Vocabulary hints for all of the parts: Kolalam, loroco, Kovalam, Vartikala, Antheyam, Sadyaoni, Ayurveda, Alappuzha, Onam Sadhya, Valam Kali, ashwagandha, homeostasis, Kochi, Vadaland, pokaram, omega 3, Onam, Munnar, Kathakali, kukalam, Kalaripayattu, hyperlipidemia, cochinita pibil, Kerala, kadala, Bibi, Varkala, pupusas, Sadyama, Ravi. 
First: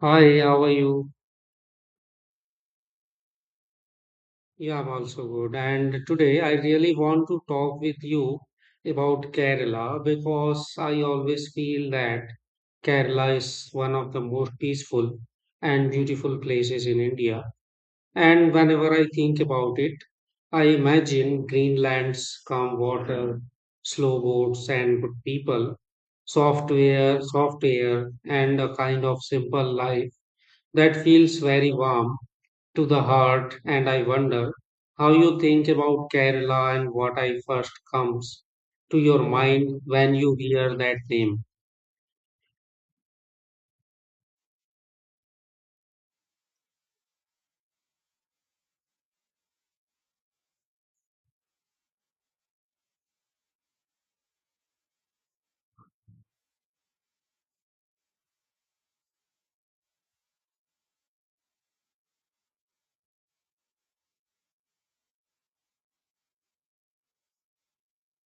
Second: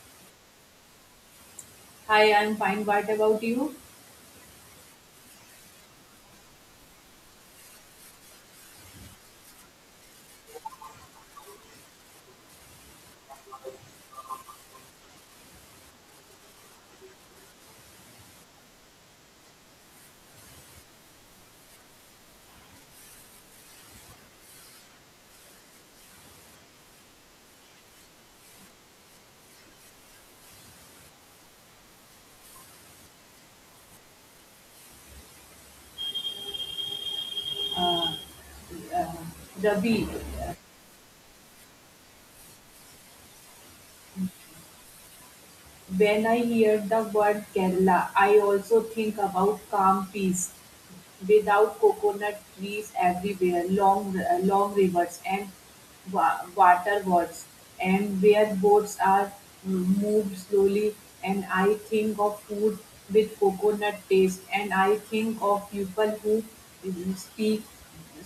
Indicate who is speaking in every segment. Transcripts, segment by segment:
Speaker 1: Hi, how are you?
Speaker 2: Hi, I'm fine. What about you?
Speaker 1: Yeah, I'm also good. And today I really want to talk with you about Kerala because I always feel that Kerala is one of the most peaceful and beautiful places in India. And whenever I think about it, I imagine green lands, calm water, slow boats, and good people, soft air, and a kind of simple life that feels very warm to the heart, and I wonder how you think about Kerala and what I first comes to
Speaker 2: Uh,
Speaker 1: your mind
Speaker 2: Ravi,
Speaker 1: when you hear that name.
Speaker 2: when I hear the word Kerala, I also think about calm peace. Without coconut trees everywhere, long rivers and water wars, and where boats are moved slowly. And I think of food with coconut taste, and I think of people who speak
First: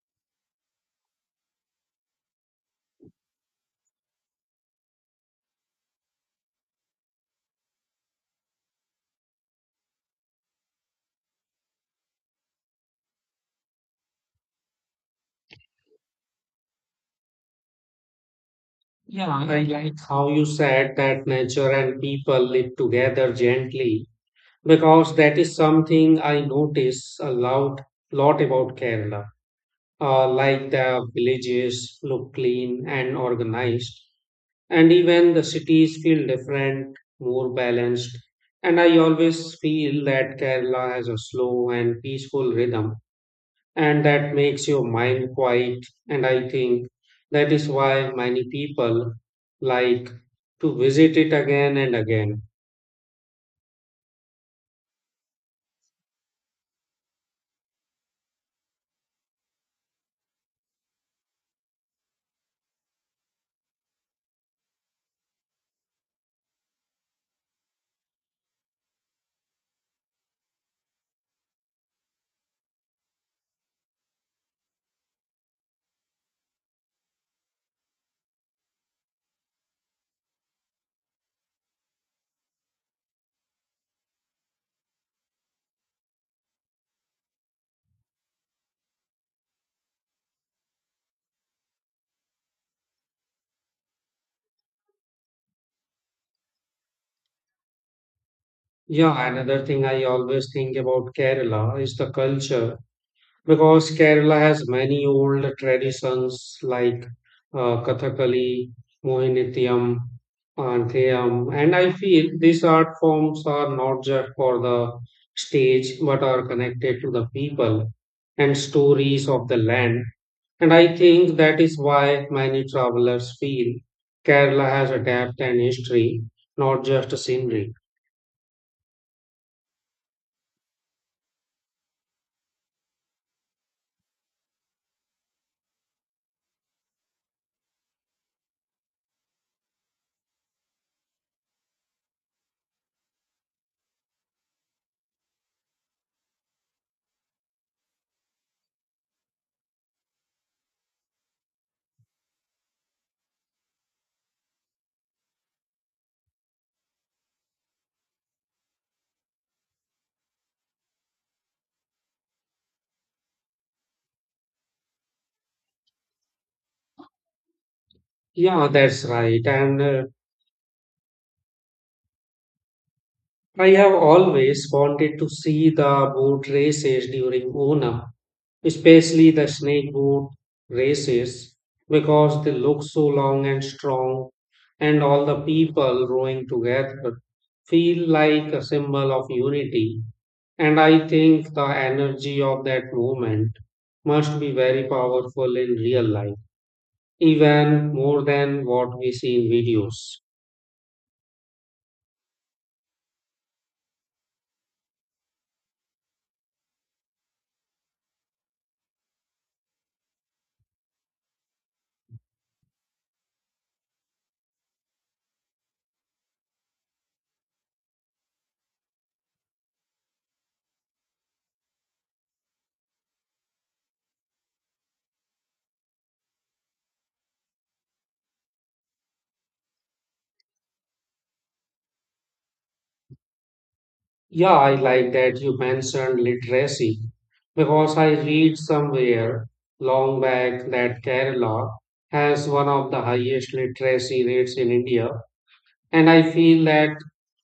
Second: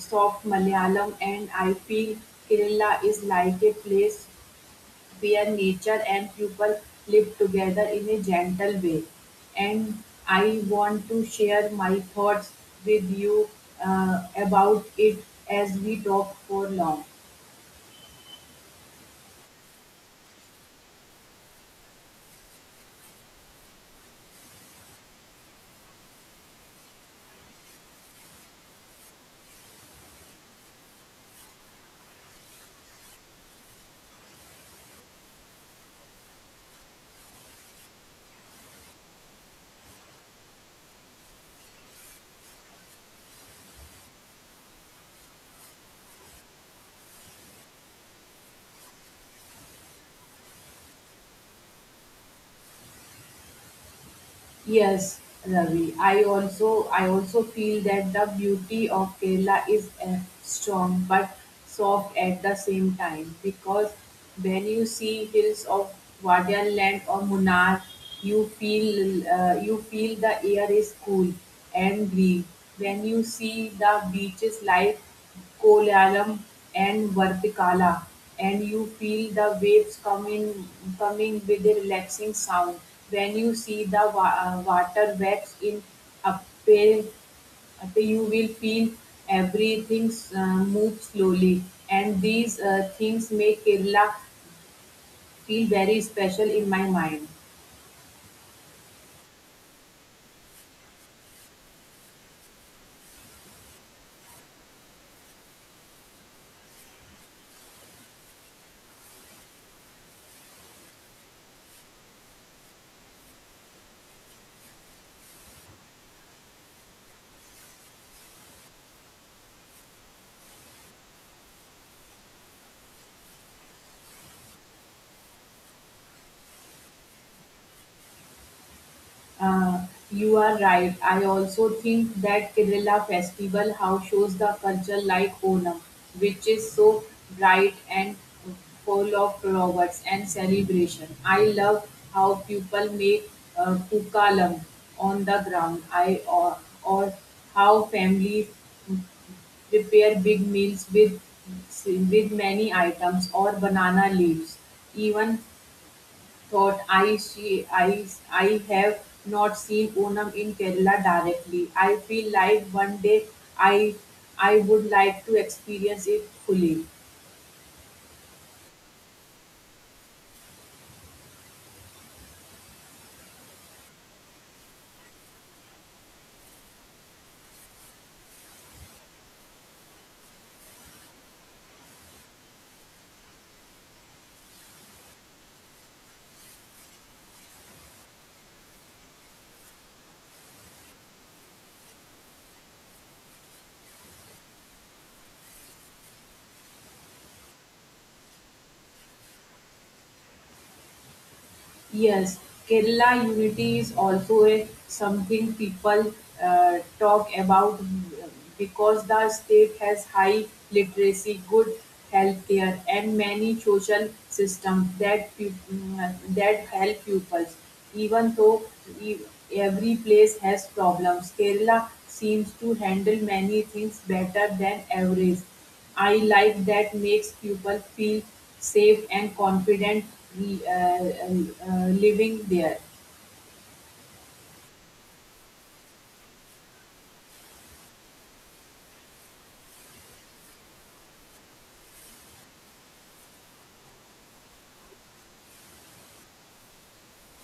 Speaker 2: soft Malayalam, and I feel Kerala is like a place where nature and people live together in a gentle way. And I want to share my thoughts with you about it as we talk for long.
Speaker 1: Yeah, I like how you said that nature and people live together gently because that is something I notice a lot about Kerala. Like the villages look clean and organized, and even the cities feel different, more balanced. And I always feel that Kerala has a slow and peaceful rhythm, and that makes your mind quiet. And I think that is why many people like to visit it again and again.
Speaker 2: Yes, Ravi. I also feel that the beauty of Kerala is strong but soft at the same time, because when you see hills of Vadaland or Munnar, you feel the air is cool and green. When you see the beaches live Kolalam and Vartikala, and you feel the waves coming with a relaxing sound, when you see the water waves in appear, after you will feel everything move slowly, and these things make Kerala feel very special in my mind.
Speaker 1: Yeah, another thing I always think about Kerala is the culture because Kerala has many old traditions like Kathakali, Mohinitiyam, Antheyam, and I feel these art forms are not just for the stage but are connected to the people and stories of the land. And I think that is why many travelers feel Kerala has a depth and history, not just a scenery.
Speaker 2: Uh, you are right. I also think that Kerala festival house shows the culture like Onam, which is so bright and full of flowers and celebration. I love how people make kukalam on the ground. I or how families prepare big meals with many items or banana leaves. Even thought I she I have not seen Onam in Kerala directly. I feel like one day I I would like to experience it fully.
Speaker 1: Yeah, that's right. And I have always wanted to see the boat races during Onam, especially the snake boat races, because they look so long and strong, and all the people rowing together feel like a symbol of unity. And I think the energy of that movement must be very powerful in real life, even more than what we see in videos.
Speaker 2: Yes, Kerala unity is also something people talk about, because the state has high literacy, good health care, and many social systems that help pupils. Even though e- every place has problems, Kerala seems to handle many things better than average. I like that makes people feel safe and confident living there.
Speaker 1: Yeah, I like that you mentioned literacy because I read somewhere long back that Kerala has one of the highest literacy rates in India. And I feel that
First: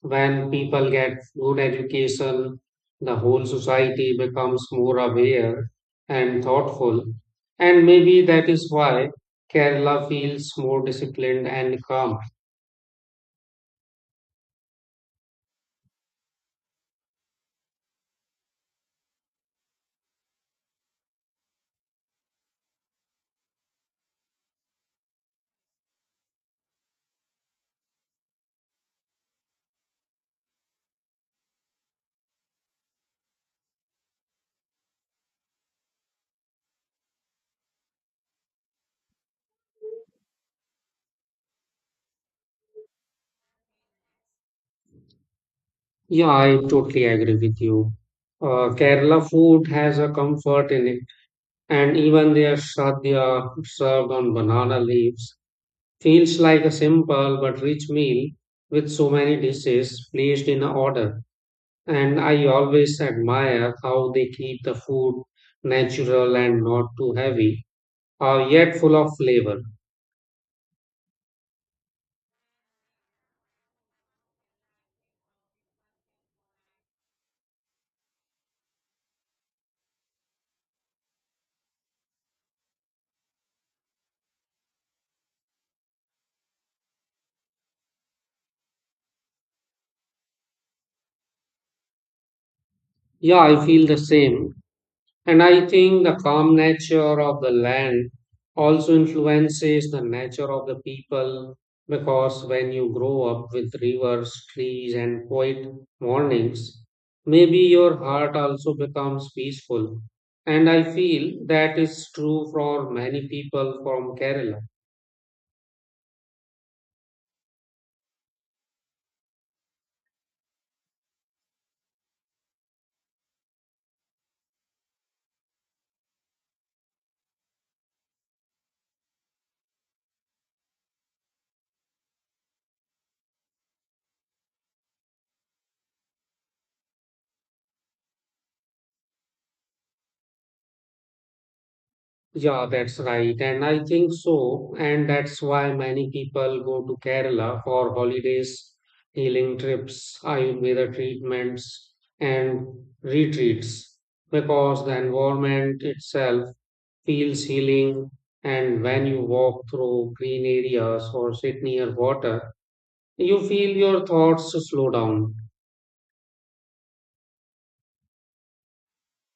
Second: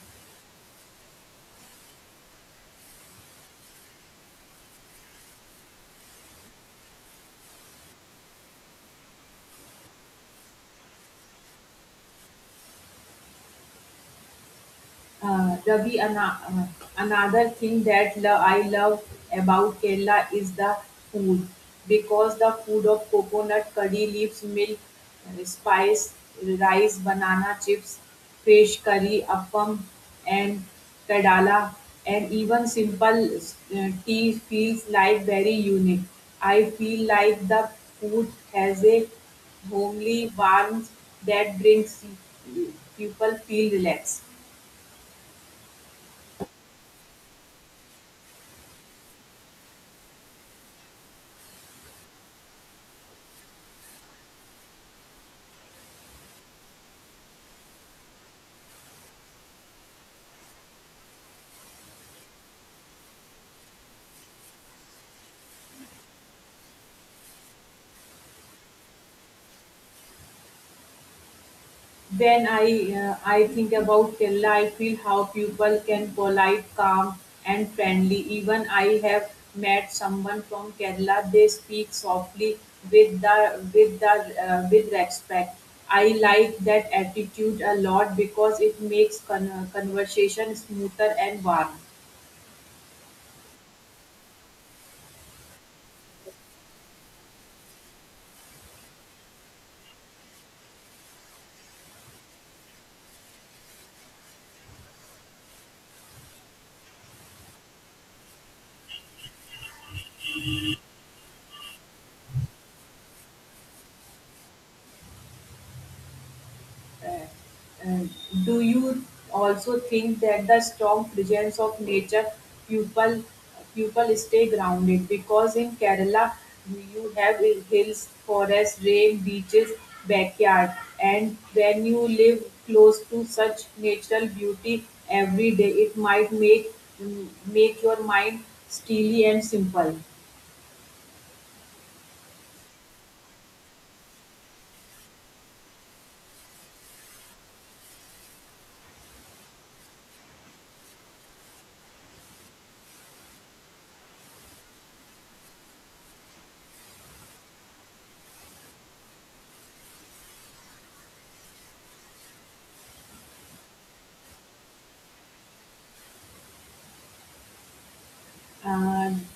Speaker 1: when people get good education, the whole society becomes more aware and thoughtful. And maybe that is why Kerala feels more disciplined and calm.
Speaker 2: Ravi, another thing that I love about Kerala is the food, because the food of coconut curry leaves, milk, spice, rice, banana chips, fish curry, appam, and kadala, and even simple tea feels like very unique. I feel like the food has a homely warmth that brings people feel relaxed.
Speaker 1: Yeah, I totally agree with you. Kerala food has a comfort in it, and even their sadhya served on banana leaves feels like a simple but rich meal with so many dishes placed in order. And I always admire how they keep the food natural and not too heavy, yet full of flavor.
Speaker 2: When I think about Kerala, I feel how people can polite, calm, and friendly. Even I have met someone from Kerala. They speak softly with the with the with respect. I like that attitude a lot because it makes conversation smoother and warm.
Speaker 1: Yeah, I feel the same. And I think the calm nature of the land also influences the nature of the people because when you grow up with rivers, trees, and quiet mornings, maybe your heart also becomes peaceful. And I feel that is true for many people from Kerala.
Speaker 2: And do you also think that the strong presence of nature, people people stay grounded, because in Kerala you have hills, forests, rain, beaches, backyard, and when you live close to such natural beauty every day, it might make your mind steely and simple.
Speaker 1: Yeah, that's right. And I think so. And that's why many people go to Kerala for holidays, healing trips, Ayurveda treatments, and retreats because the environment itself feels healing. And when you walk through green areas or sit near water, you feel your thoughts slow down.
Speaker 2: Um,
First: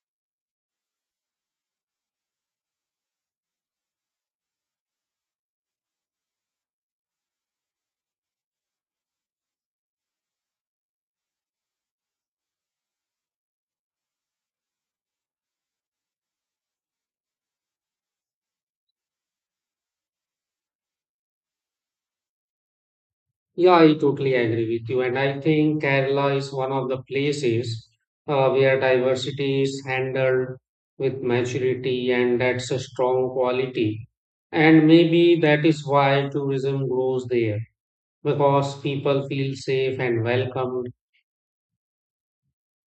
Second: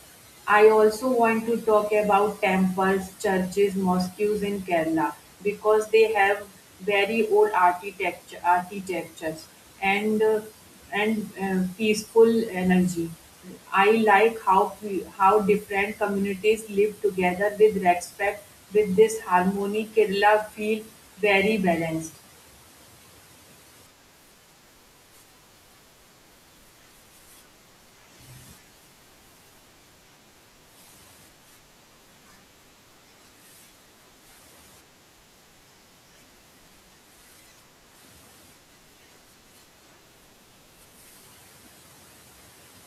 Speaker 2: I also want to talk about temples, churches, mosques in Kerala, because they have very old architectures and peaceful energy. I like how different communities live together with respect. With this harmony, Kerala feel very balanced.
Speaker 1: Yeah, I totally agree with you. And I think Kerala is one of the places where diversity is handled with maturity, and that's a strong quality. And maybe that is why tourism grows there because people feel safe and welcomed.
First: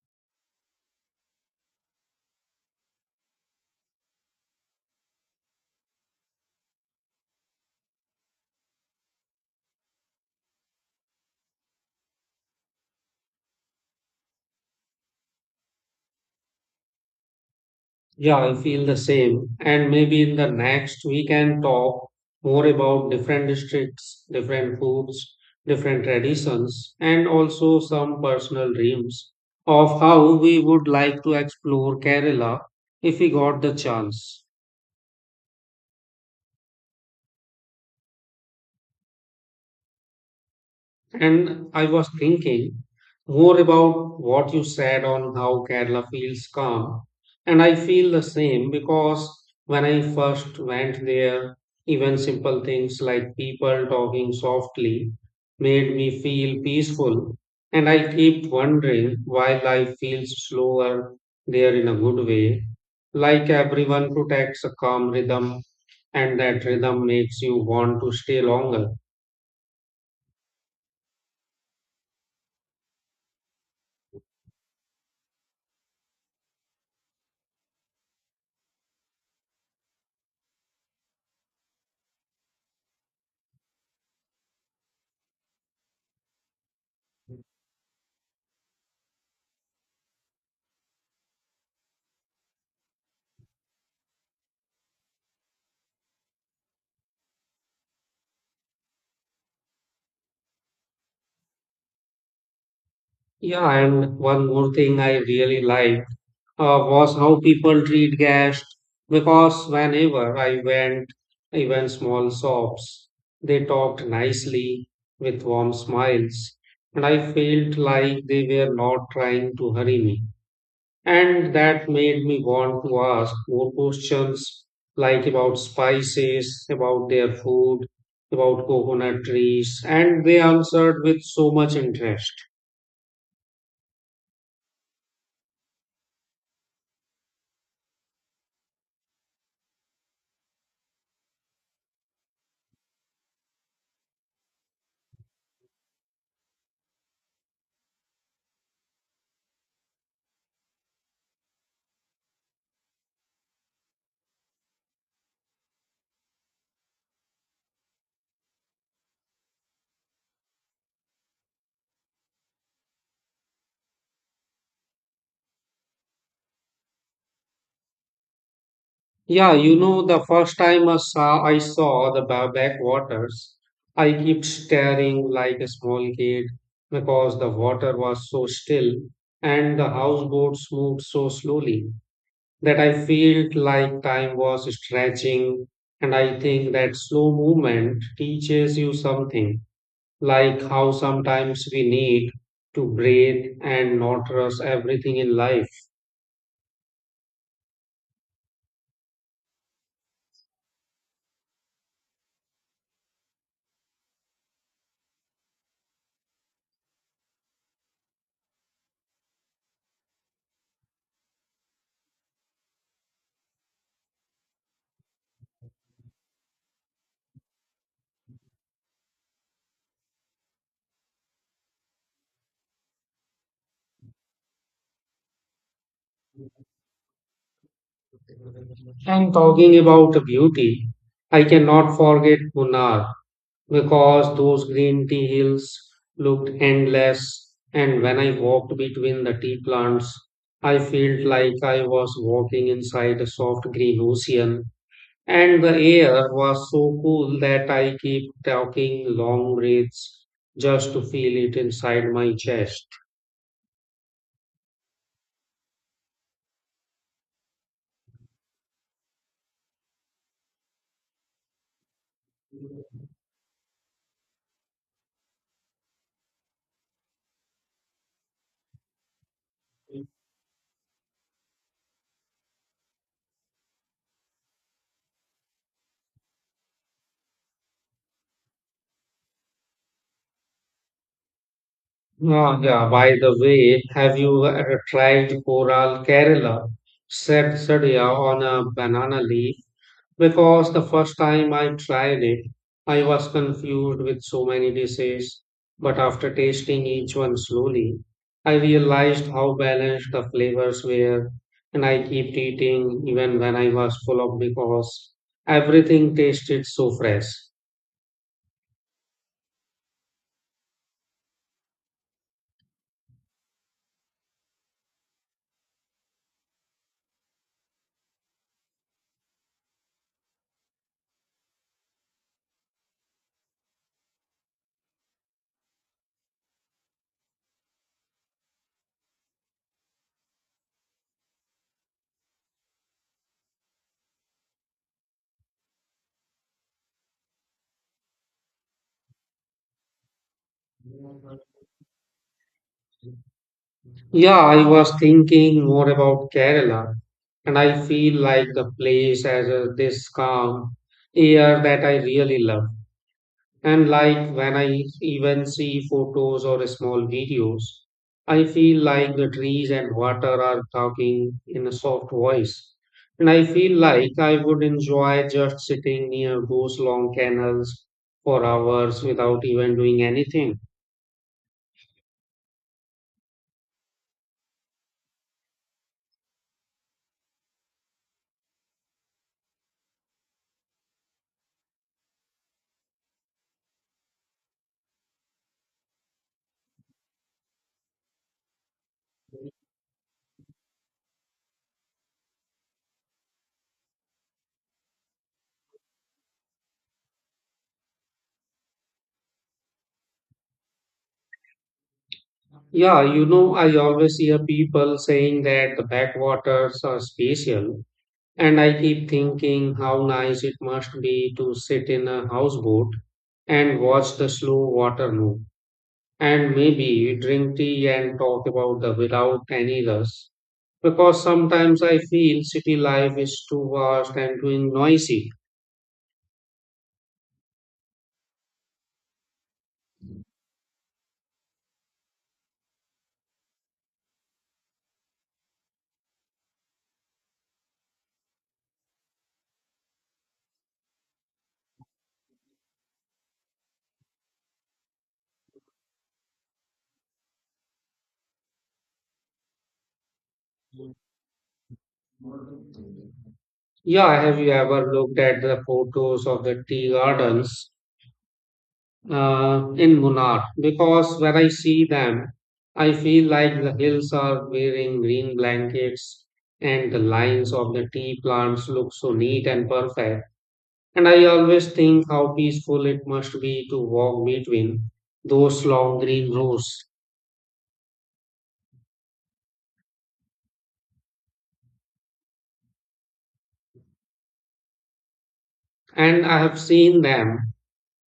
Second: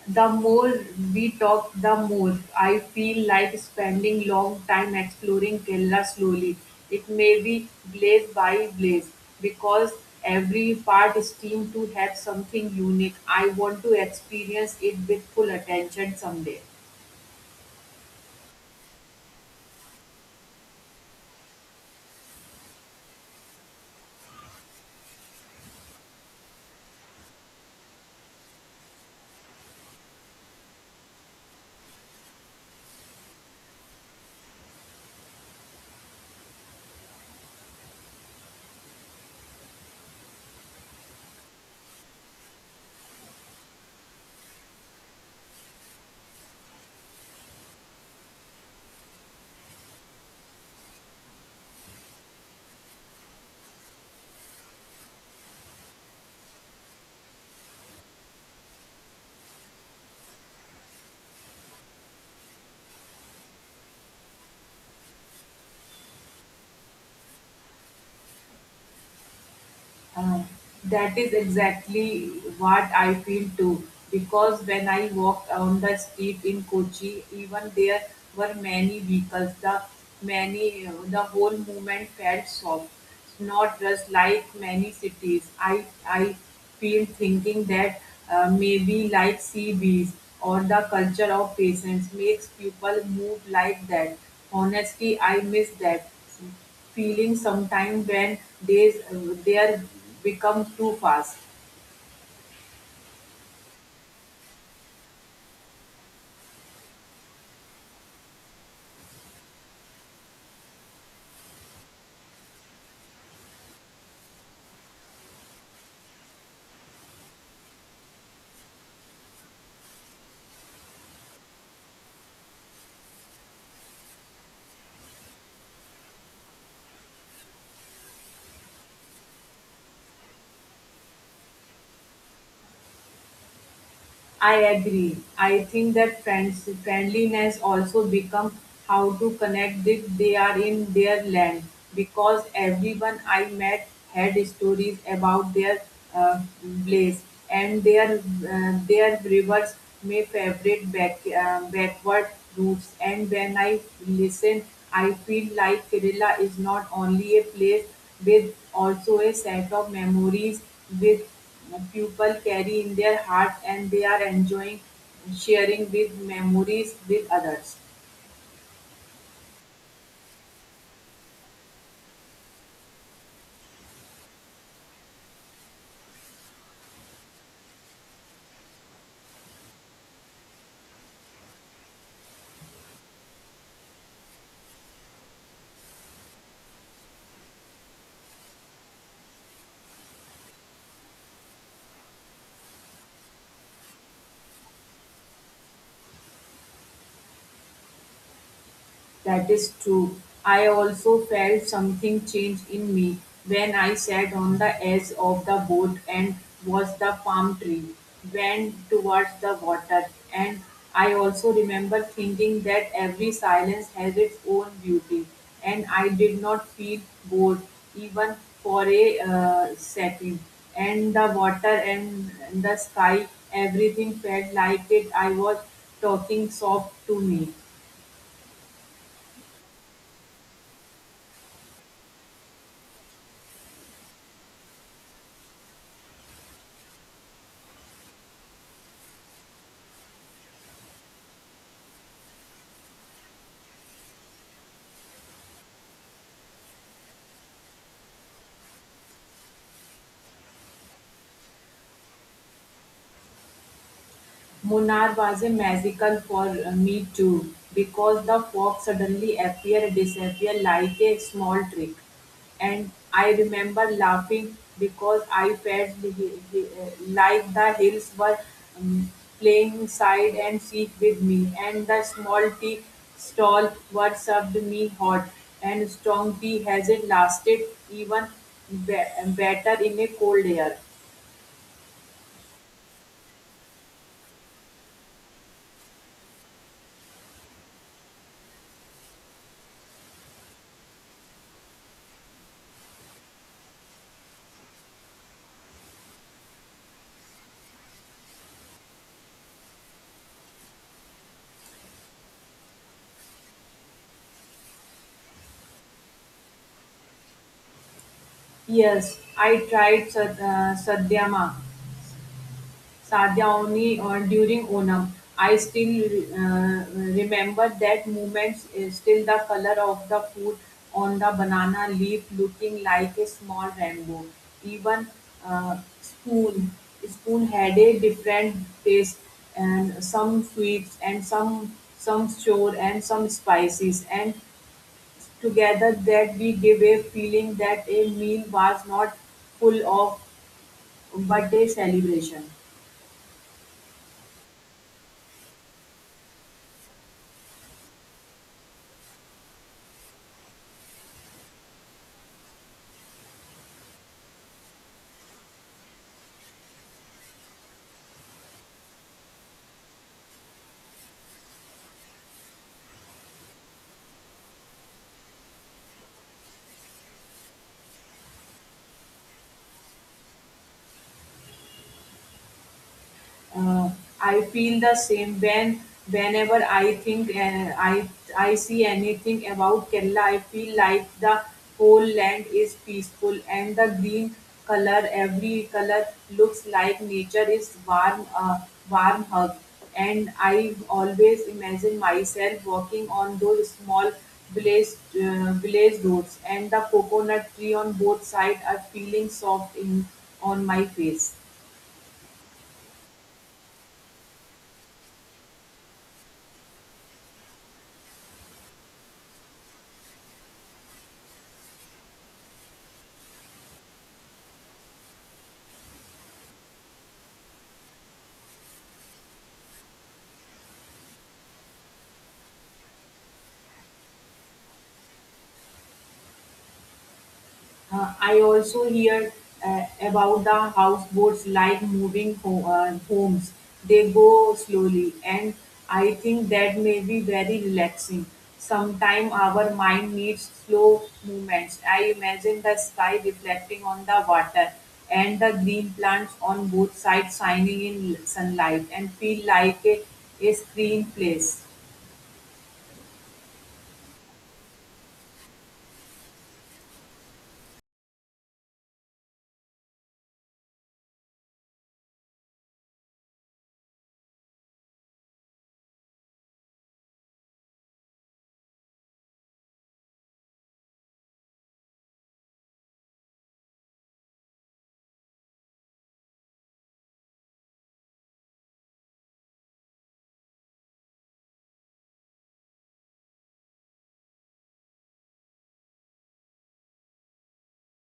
Speaker 2: The more we talk, the more I feel like spending long time exploring Kerala slowly. It may be blaze by blaze, because every part seems to have something unique. I want to experience it with full attention someday.
Speaker 1: Yeah, I feel the same. And maybe in the next we can talk more about different districts, different foods, different traditions, and also some personal dreams of how we would like to explore Kerala if we got the chance. And I was thinking more about what you said on how Kerala feels calm. And I feel the same because when I first went there, even simple things like people talking softly made me feel peaceful. And I keep wondering why life feels slower there in a good way. Like everyone protects a calm rhythm, and that rhythm makes you want to stay longer.
Speaker 2: Uh, that is exactly what I feel too. Because when I walked on the street in Kochi, even there were many vehicles. The whole movement felt soft, not just like many cities. I feel thinking that, maybe like sea bees or the culture of patience makes people move like that. Honestly, I miss that feeling sometimes when days, they are become too fast.
Speaker 1: Yeah, and one more thing I really liked was how people treat guests because whenever I went, even small shops, they talked nicely with warm smiles, and I felt like they were not trying to hurry me. And that made me want to ask more questions like about spices, about their food, about coconut trees, and they answered with so much interest.
Speaker 2: I agree. I think that friendliness also become how to connect if they are in their land, because everyone I met had stories about their uh, place and their rivers, may favorite backward routes, and when I listen, I feel like Kerala is not only a place with also a set of memories with people carry in their heart, and they are enjoying sharing with memories with others.
Speaker 1: Yeah, you know, the first time I saw the backwaters, I kept staring like a small kid because the water was so still and the houseboats moved so slowly that I felt like time was stretching. And I think that slow movement teaches you something, like how sometimes we need to breathe and not rush everything in life.
Speaker 2: That is true. I also felt something change in me when I sat on the edge of the boat and watched the palm tree bend towards the water. And I also remember thinking that every silence has its own beauty, and I did not feel bored even for a second. And the water and the sky, everything felt like it. I was talking soft to me.
Speaker 1: And talking about beauty, I cannot forget Munnar because those green tea hills looked endless. And when I walked between the tea plants, I felt like I was walking inside a soft green ocean. And the air was so cool that I keep talking long breaths just to feel it inside my chest.
Speaker 2: Munar was a miracle for me too, because the fog suddenly appeared, disappeared like a small trick, and I remember laughing because I felt like the hills were um, playing side and seek with me, and the small tea stall were served me hot and strong tea, has it lasted even better in a cold air.
Speaker 1: Ah, yeah, by the way, have you tried Coral Kerala? Said Sadia on a banana leaf because the first time I tried it, I was confused with so many dishes. But after tasting each one slowly, I realized how balanced the flavors were, and I kept eating even when I was full up because everything tasted so fresh.
Speaker 2: Yes, I tried sad- Sadyama Sadyaoni or during Onam. I still remember that moment, is still the color of the food on the banana leaf looking like a small rainbow. Even uh, spoon, spoon, had a different taste, and some sweets and some sour and some spices, and together that we give a feeling that a meal was not full of but a celebration.
Speaker 1: Yeah, I was thinking more about Kerala, and I feel like the place has a, this calm air that I really love. And like when I even see photos or small videos, I feel like the trees and water are talking in a soft voice. And I feel like I would enjoy just sitting near those long canals for hours without even doing anything.
Speaker 2: uh, I feel the same, whenever I think, and I see anything about Kerala. I feel like the whole land is peaceful, and the green color, every color looks like nature is warm, warm hug. And I always imagine myself walking on those small blazed roads, and the coconut tree on both sides are feeling soft in on my face.
Speaker 1: Yeah, you know, I always hear people saying that the backwaters are special, and I keep thinking how nice it must be to sit in a houseboat and watch the slow water move. And maybe drink tea and talk about the without any rush. Because sometimes I feel city life is too vast and too noisy.
Speaker 2: I also hear about the houseboats like moving homes. They go slowly, and I think that may be very relaxing. Sometimes our mind needs slow movements. I imagine the sky reflecting on the water and the green plants on both sides shining in sunlight, and feel like a screen place.
Speaker 1: Yeah, have you ever looked at the photos of the tea gardens in Munnar because when I see them, I feel like the hills are wearing green blankets and the lines of the tea plants look so neat and perfect. And I always think how peaceful it must be to walk between those long green rows. And I have seen them,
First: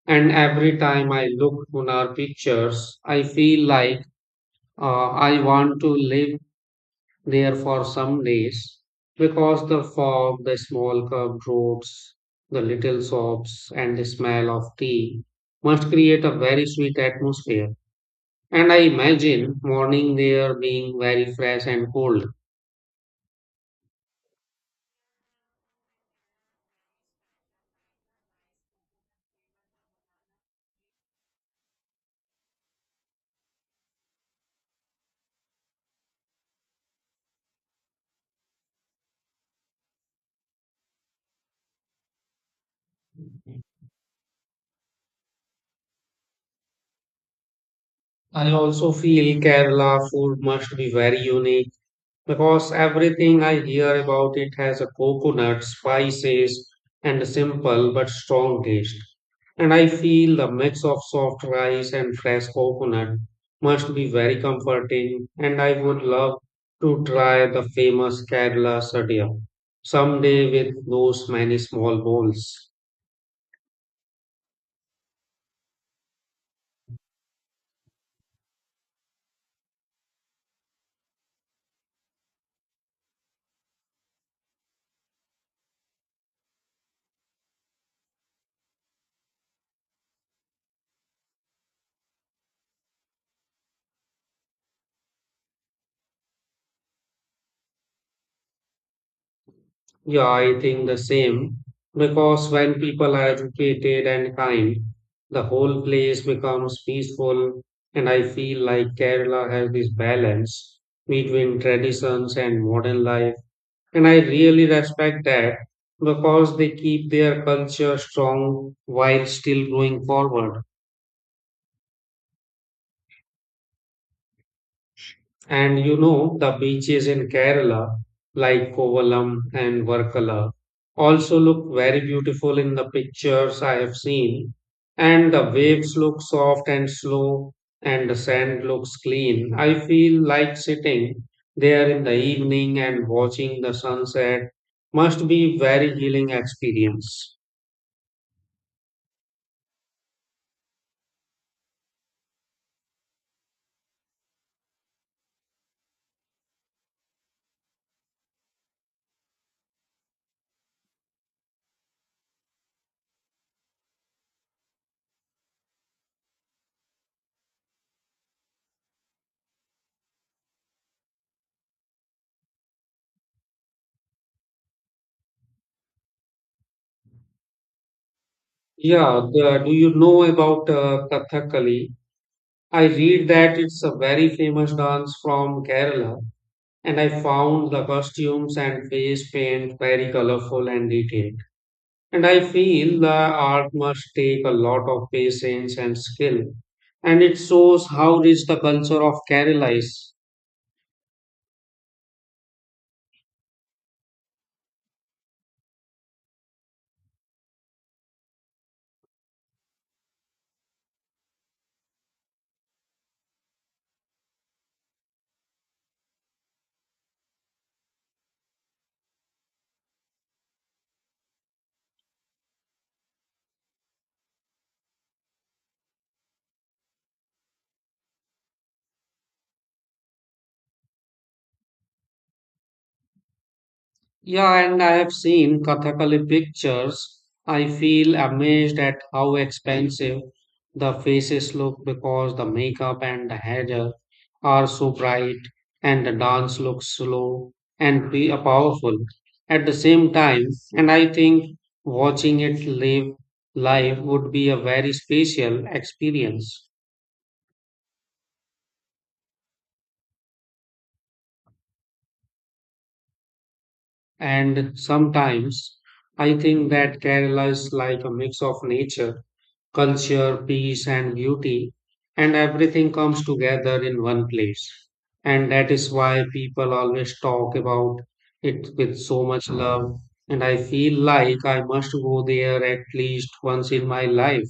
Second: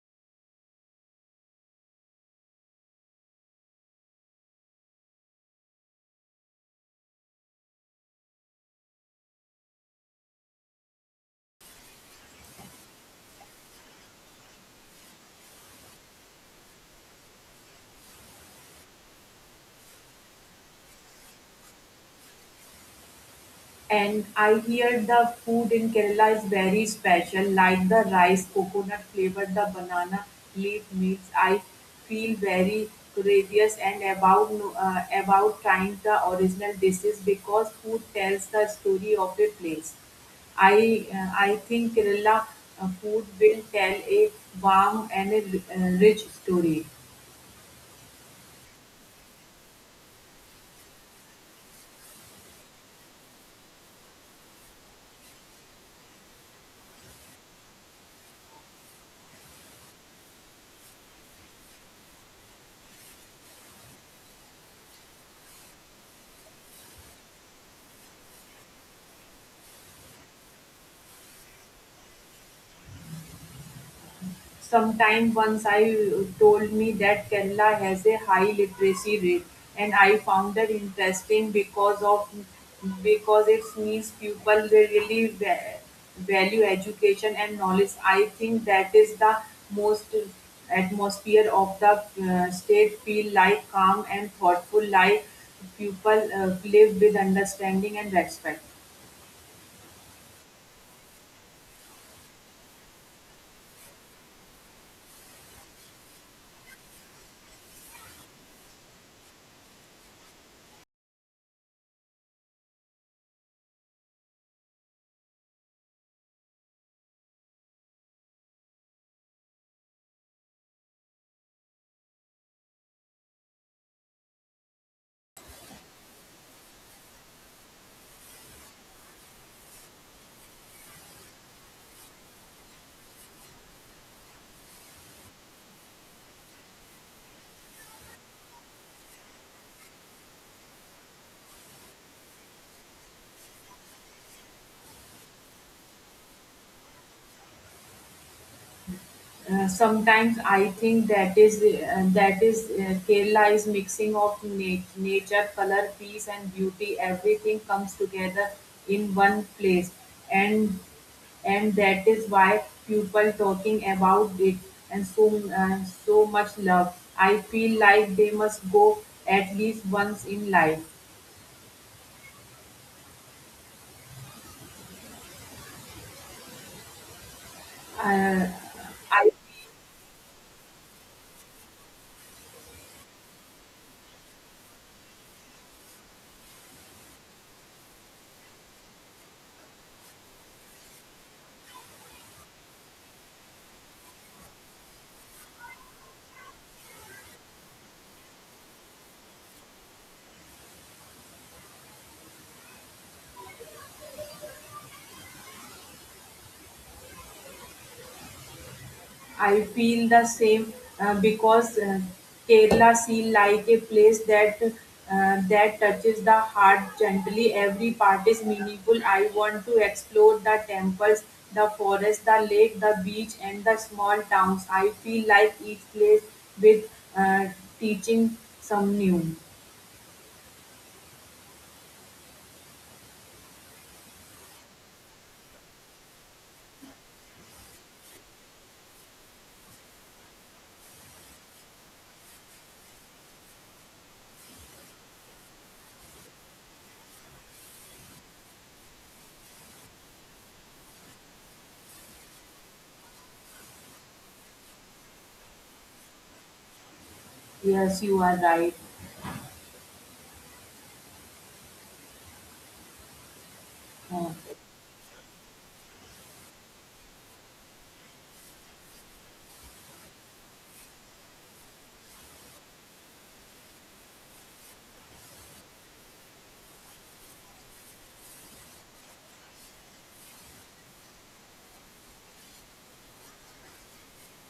Speaker 1: and every time I look on our pictures, I feel like I want to live there for some days because the fog, the small curved roads, the little shops, and the smell of tea must create a very sweet atmosphere. And I imagine morning there being very fresh and cold.
Speaker 2: And I hear the food in Kerala is very special, like the rice, coconut flavored the banana leaf mix. I feel very curious and about no- about trying the original dishes, because food tells the story of a place. I think Kerala food will tell a warm and a rich story.
Speaker 1: I also feel Kerala food must be very unique because everything I hear about it has a coconut, spices, and a simple but strong taste. And I feel the mix of soft rice and fresh coconut must be very comforting, and I would love to try the famous Kerala sadhya someday with those many small bowls.
Speaker 2: Sometime once I told me that Kerala has a high literacy rate, and I found that interesting because it means people really value education and knowledge. I think that is the most atmosphere of the state feel like calm and thoughtful, like people live with understanding and respect.
Speaker 1: Yeah, I think the same. Because when people are educated and kind, the whole place becomes peaceful. And I feel like Kerala has this balance between traditions and modern life. And I really respect that because they keep their culture strong while still going forward. And you know, the beaches in Kerala, like Kovalam and Varkala, also look very beautiful in the pictures I have seen. And the waves look soft and slow, and the sand looks clean. I feel like sitting there in the evening and watching the sunset must be very healing experience.
Speaker 2: Sometimes I think that is Kerala is mixing of nature, color, peace, and beauty. Everything comes together in one place, and that is why people talking about it and so much love. I feel like they must go at least once in life. Uh,
Speaker 1: Yeah,
Speaker 2: I
Speaker 1: the, do you know about Kathakali? I read that it's a very famous dance from Kerala and I found the costumes and face paint very colorful and detailed. And I feel the art must take a lot of patience and skill, and it shows how rich the culture of Kerala is.
Speaker 2: I feel the same, because Kerala seems like a place that touches the heart gently. Every part is meaningful. I want to explore the temples, the forest, the lake, the beach, and the small towns. I feel like each place with, uh, teaching some new.
Speaker 1: Yeah, and I have seen Kathakali pictures. I feel amazed at how expensive the faces look because the makeup and the hair are so bright and the dance looks slow and be powerful at the same time. And I think watching it live would be a very special experience.
Speaker 2: Yes, you are right. Uh,
Speaker 1: And sometimes I think that Kerala is like a mix of nature, culture, peace, and beauty, and everything comes together in one place. And that is why people always talk about it with so much love. And I feel like I must go there at least once in my life.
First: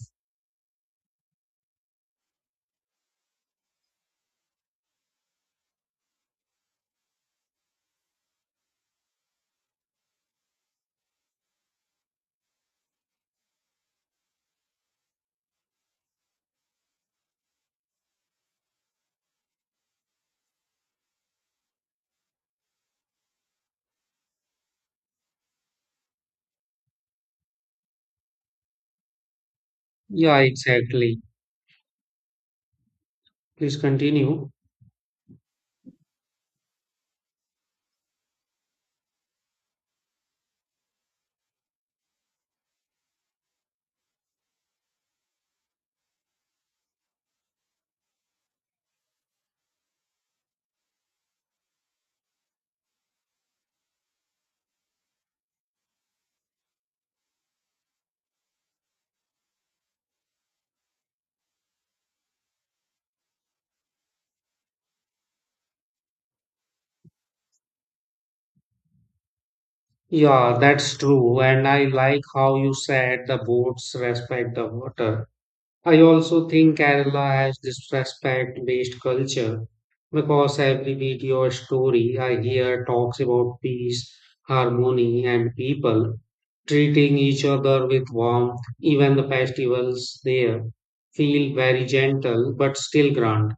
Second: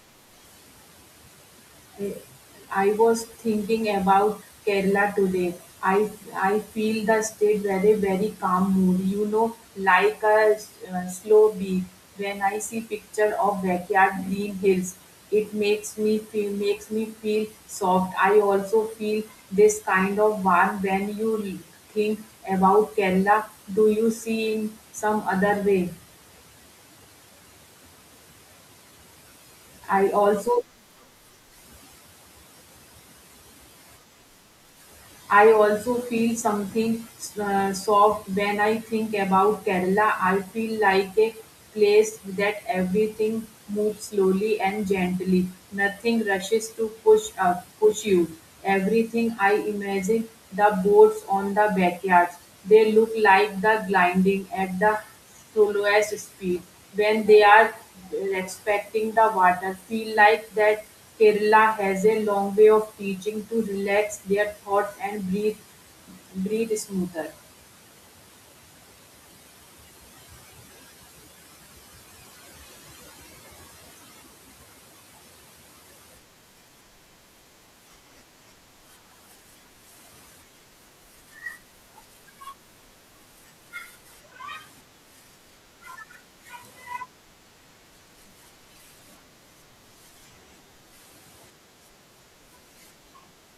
Speaker 2: I was thinking about Kerala today. I feel the state very very calm mood. You know, like a slow beat. When I see picture of backyard green hills, it makes me feel soft. I also feel this kind of warm when you think about Kerala. Do you see in some other way? I
Speaker 1: Yeah,
Speaker 2: also
Speaker 1: exactly. Please continue.
Speaker 2: I also feel something soft when I think about Kerala. I feel like a place that everything moves slowly and gently. Nothing rushes to push you. Everything I imagine the boats on the backyards. They look like the gliding at the to lowest speed when they are respecting the water, feel like that Kerala has a long way of teaching to relax their thoughts and breathe smoother.
Speaker 1: Yeah, that's true. And I like how you said the boats respect the water. I also think Kerala has this respect based culture because every video or story I hear talks about peace, harmony, and people treating each other with warmth. Even the festivals there feel very gentle but still grand,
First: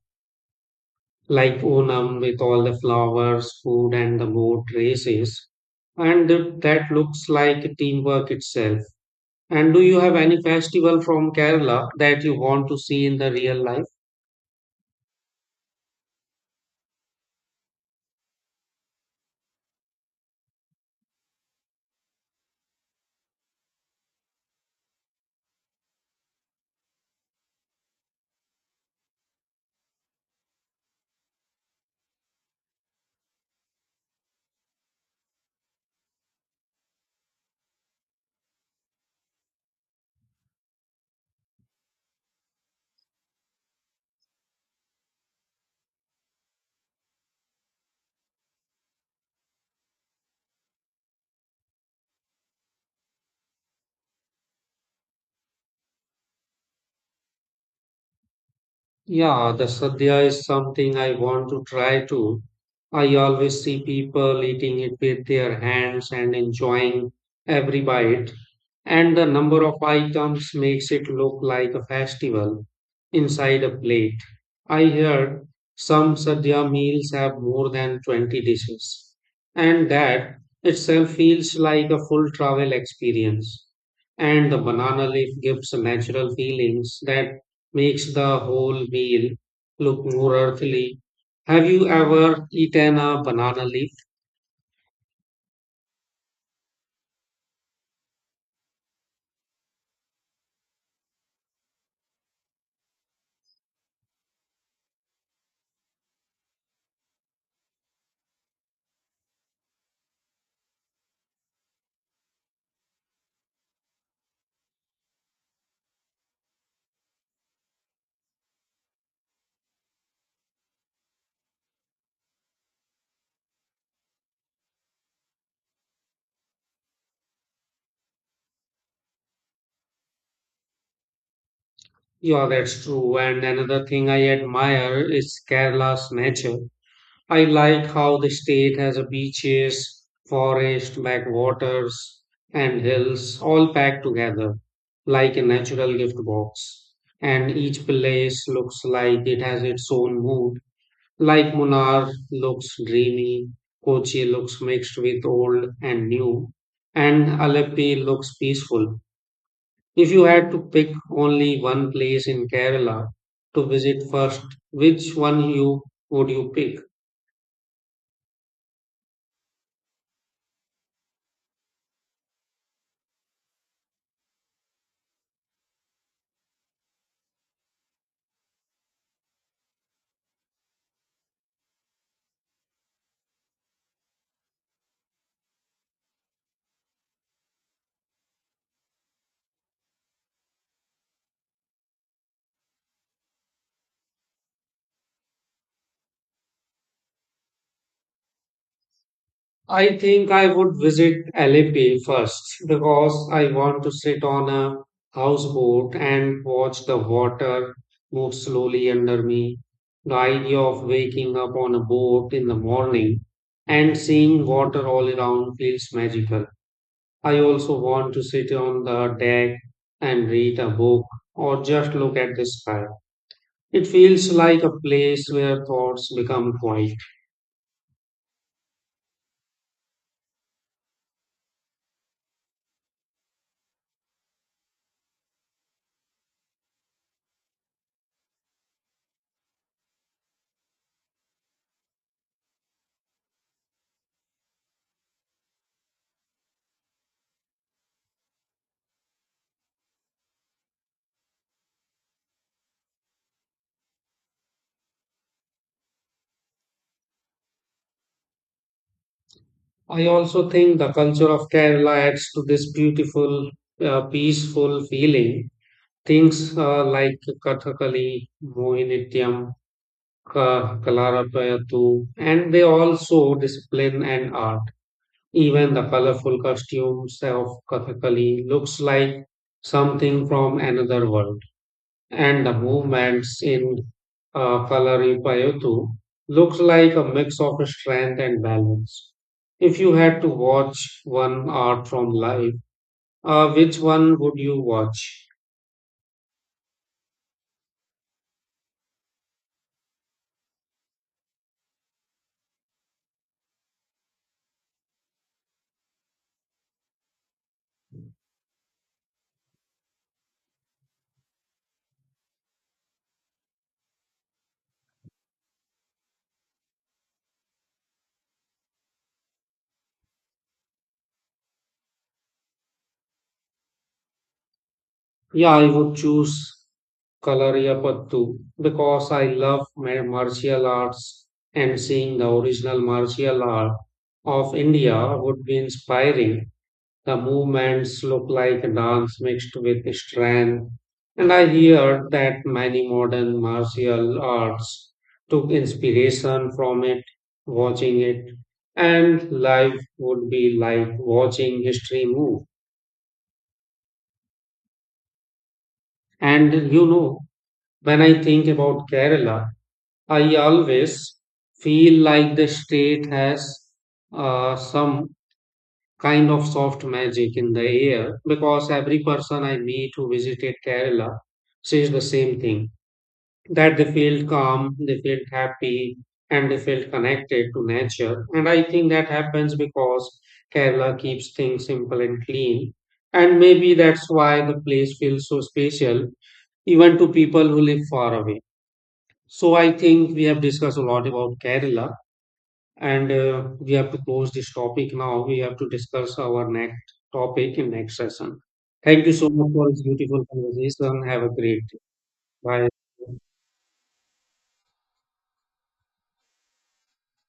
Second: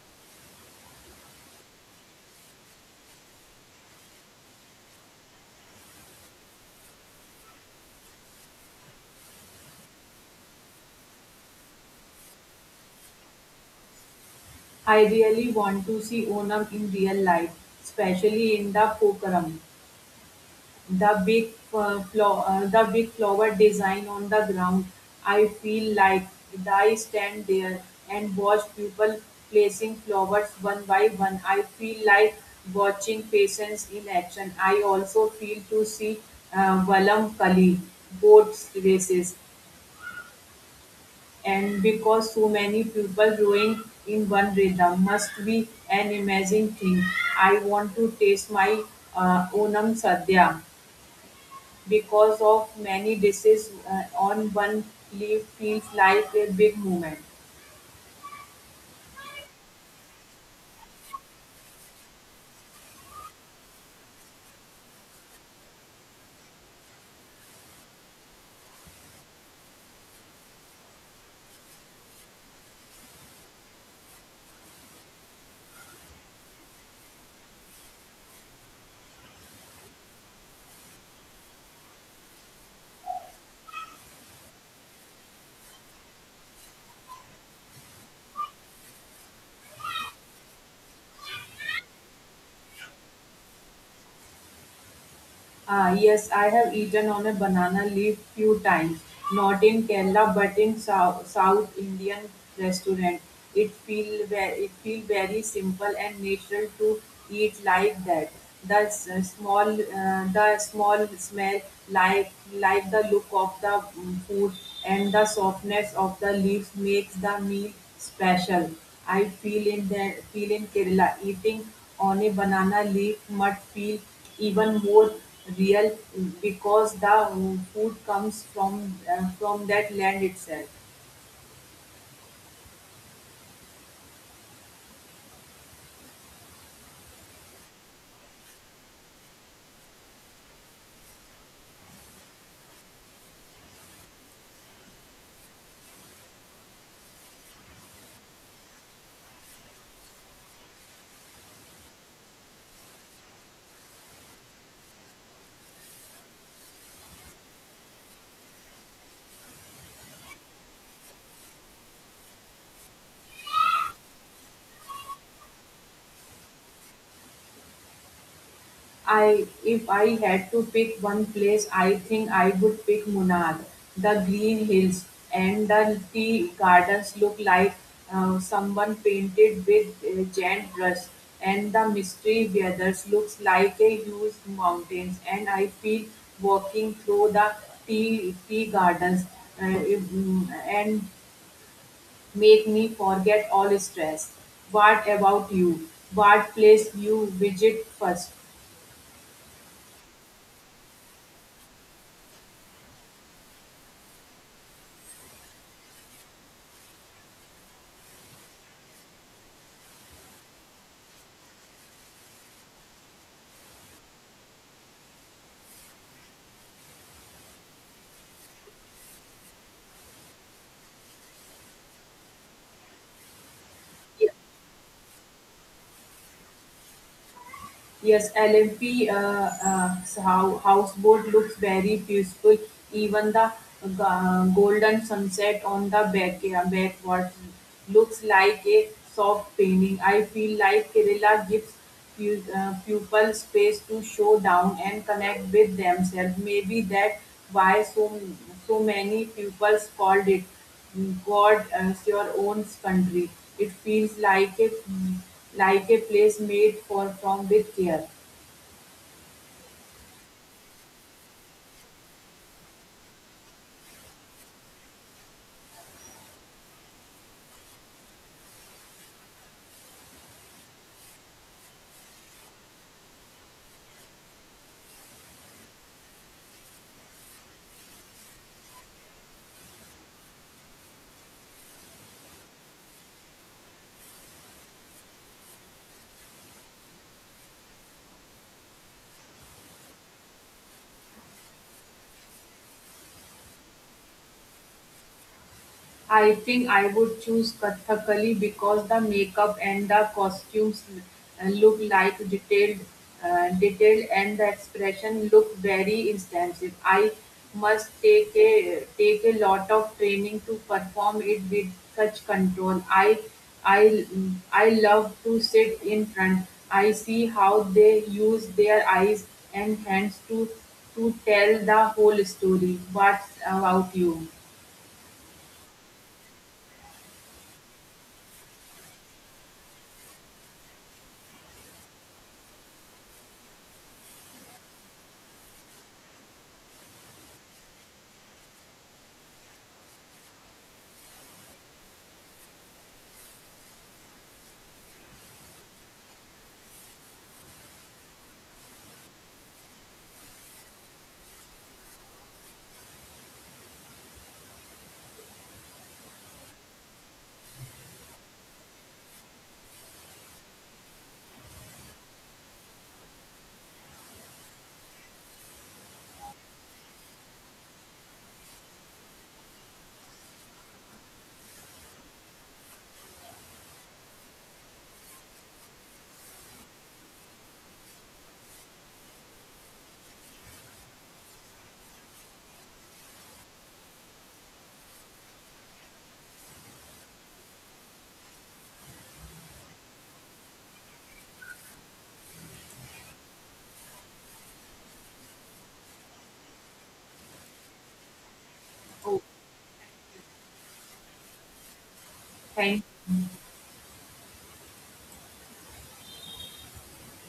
Speaker 1: like Onam with all the flowers, food, and the boat races. And that looks like teamwork itself. And do you have any festival from Kerala that you want to see in the real life?
Speaker 2: I really want to see Onam in real life, especially in the Pokaram. The big flower design on the ground. I feel like I stand there and watch people placing flowers one by one. I feel like watching patients in action. I also feel to see Valam Kali boat races, and because so many people rowing in one rhythm must be an amazing thing. I want to taste my Onam Sadhya, because of many dishes on one leaf feels like a big movement.
Speaker 1: Yeah, the sadhya is something I want to try too. I always see people eating it with their hands and enjoying every bite, and the number of items makes it look like a festival inside a plate. I heard some sadhya meals have more than 20 dishes, and that itself feels like a full travel experience. And the banana leaf gives natural feelings that makes the whole meal look more earthly. Have you ever eaten a banana leaf?
Speaker 2: Ah, yes, I have eaten on a banana leaf few times, not in Kerala but in South Indian restaurant. It feel very simple and natural to eat like that. The small smell, like the look of the food, and the softness of the leaves makes the meal special. I feel in Kerala, eating on a banana leaf must feel even more real, because the food comes from that land itself.
Speaker 1: Yeah, that's true. And another thing I admire is Kerala's nature. I like how the state has a beaches, forest, backwaters, and hills all packed together like a natural gift box. And each place looks like it has its own mood. Like Munnar looks dreamy, Kochi looks mixed with old and new, and Aleppi looks peaceful. If you had to pick only one place in Kerala to visit first, which one you would you pick?
Speaker 2: I if I had to pick one place, I think I would pick Munnar. The green hills and the tea gardens look like someone painted with a giant brush, and the mystery weathers looks like a huge mountains. And I feel walking through the tea gardens and make me forget all stress. What about you? What place you visit first?
Speaker 1: I think I would visit Alepi first because I want to sit on a houseboat and watch the water move slowly under me. The idea of waking up on a boat in the morning and seeing water all around feels magical. I also want to sit on the deck and read a book or just look at the sky. It
Speaker 2: Ye-
Speaker 1: feels like a place where thoughts become quiet.
Speaker 2: Yes, LMP houseboat looks very peaceful. Even the golden sunset on the backwater looks like a soft painting. I feel like Kerala gives pupil space to show down and connect with themselves. Maybe that why so many pupils called it God as your own country. It feels like a place made for from with care.
Speaker 1: I also think the culture of Kerala adds to this beautiful, peaceful feeling. Things like Kathakali, Mohinittyam, Kalarapayattu, and they also discipline and art. Even the colorful costumes of Kathakali looks like something from another world and the movements in Kalaripayattu looks like a mix of strength and balance. If you had to watch one art from life, which one would you watch?
Speaker 2: I think I would choose Kathakali because the makeup and the costumes look like detailed, and the expression look very extensive. I must take a lot of training to perform it with such control. I I love to sit in front. I see how they use their eyes and hands to tell the whole story. What about you?
Speaker 1: Yeah, I would choose Kalariyapattu because I love martial arts and seeing the original martial art of India would be inspiring. The movements look like dance mixed with strength, and I hear that many modern martial arts took inspiration from it. Watching it and life would be like watching history move. And you know, when I think about Kerala, I always feel like the state has some kind of soft magic in the air because every person I meet who visited Kerala says the same thing that they felt calm, they felt happy, and they felt connected to nature. And I think that happens because Kerala keeps things simple and clean. And maybe that's why the place feels so special, even to people who live far away. So I think we have discussed a lot about Kerala. And we have to close this topic now. We have to discuss our next topic in next session. Thank you
Speaker 2: Oh.
Speaker 1: so much for this beautiful conversation. Have a great day.
Speaker 2: time
Speaker 1: Bye.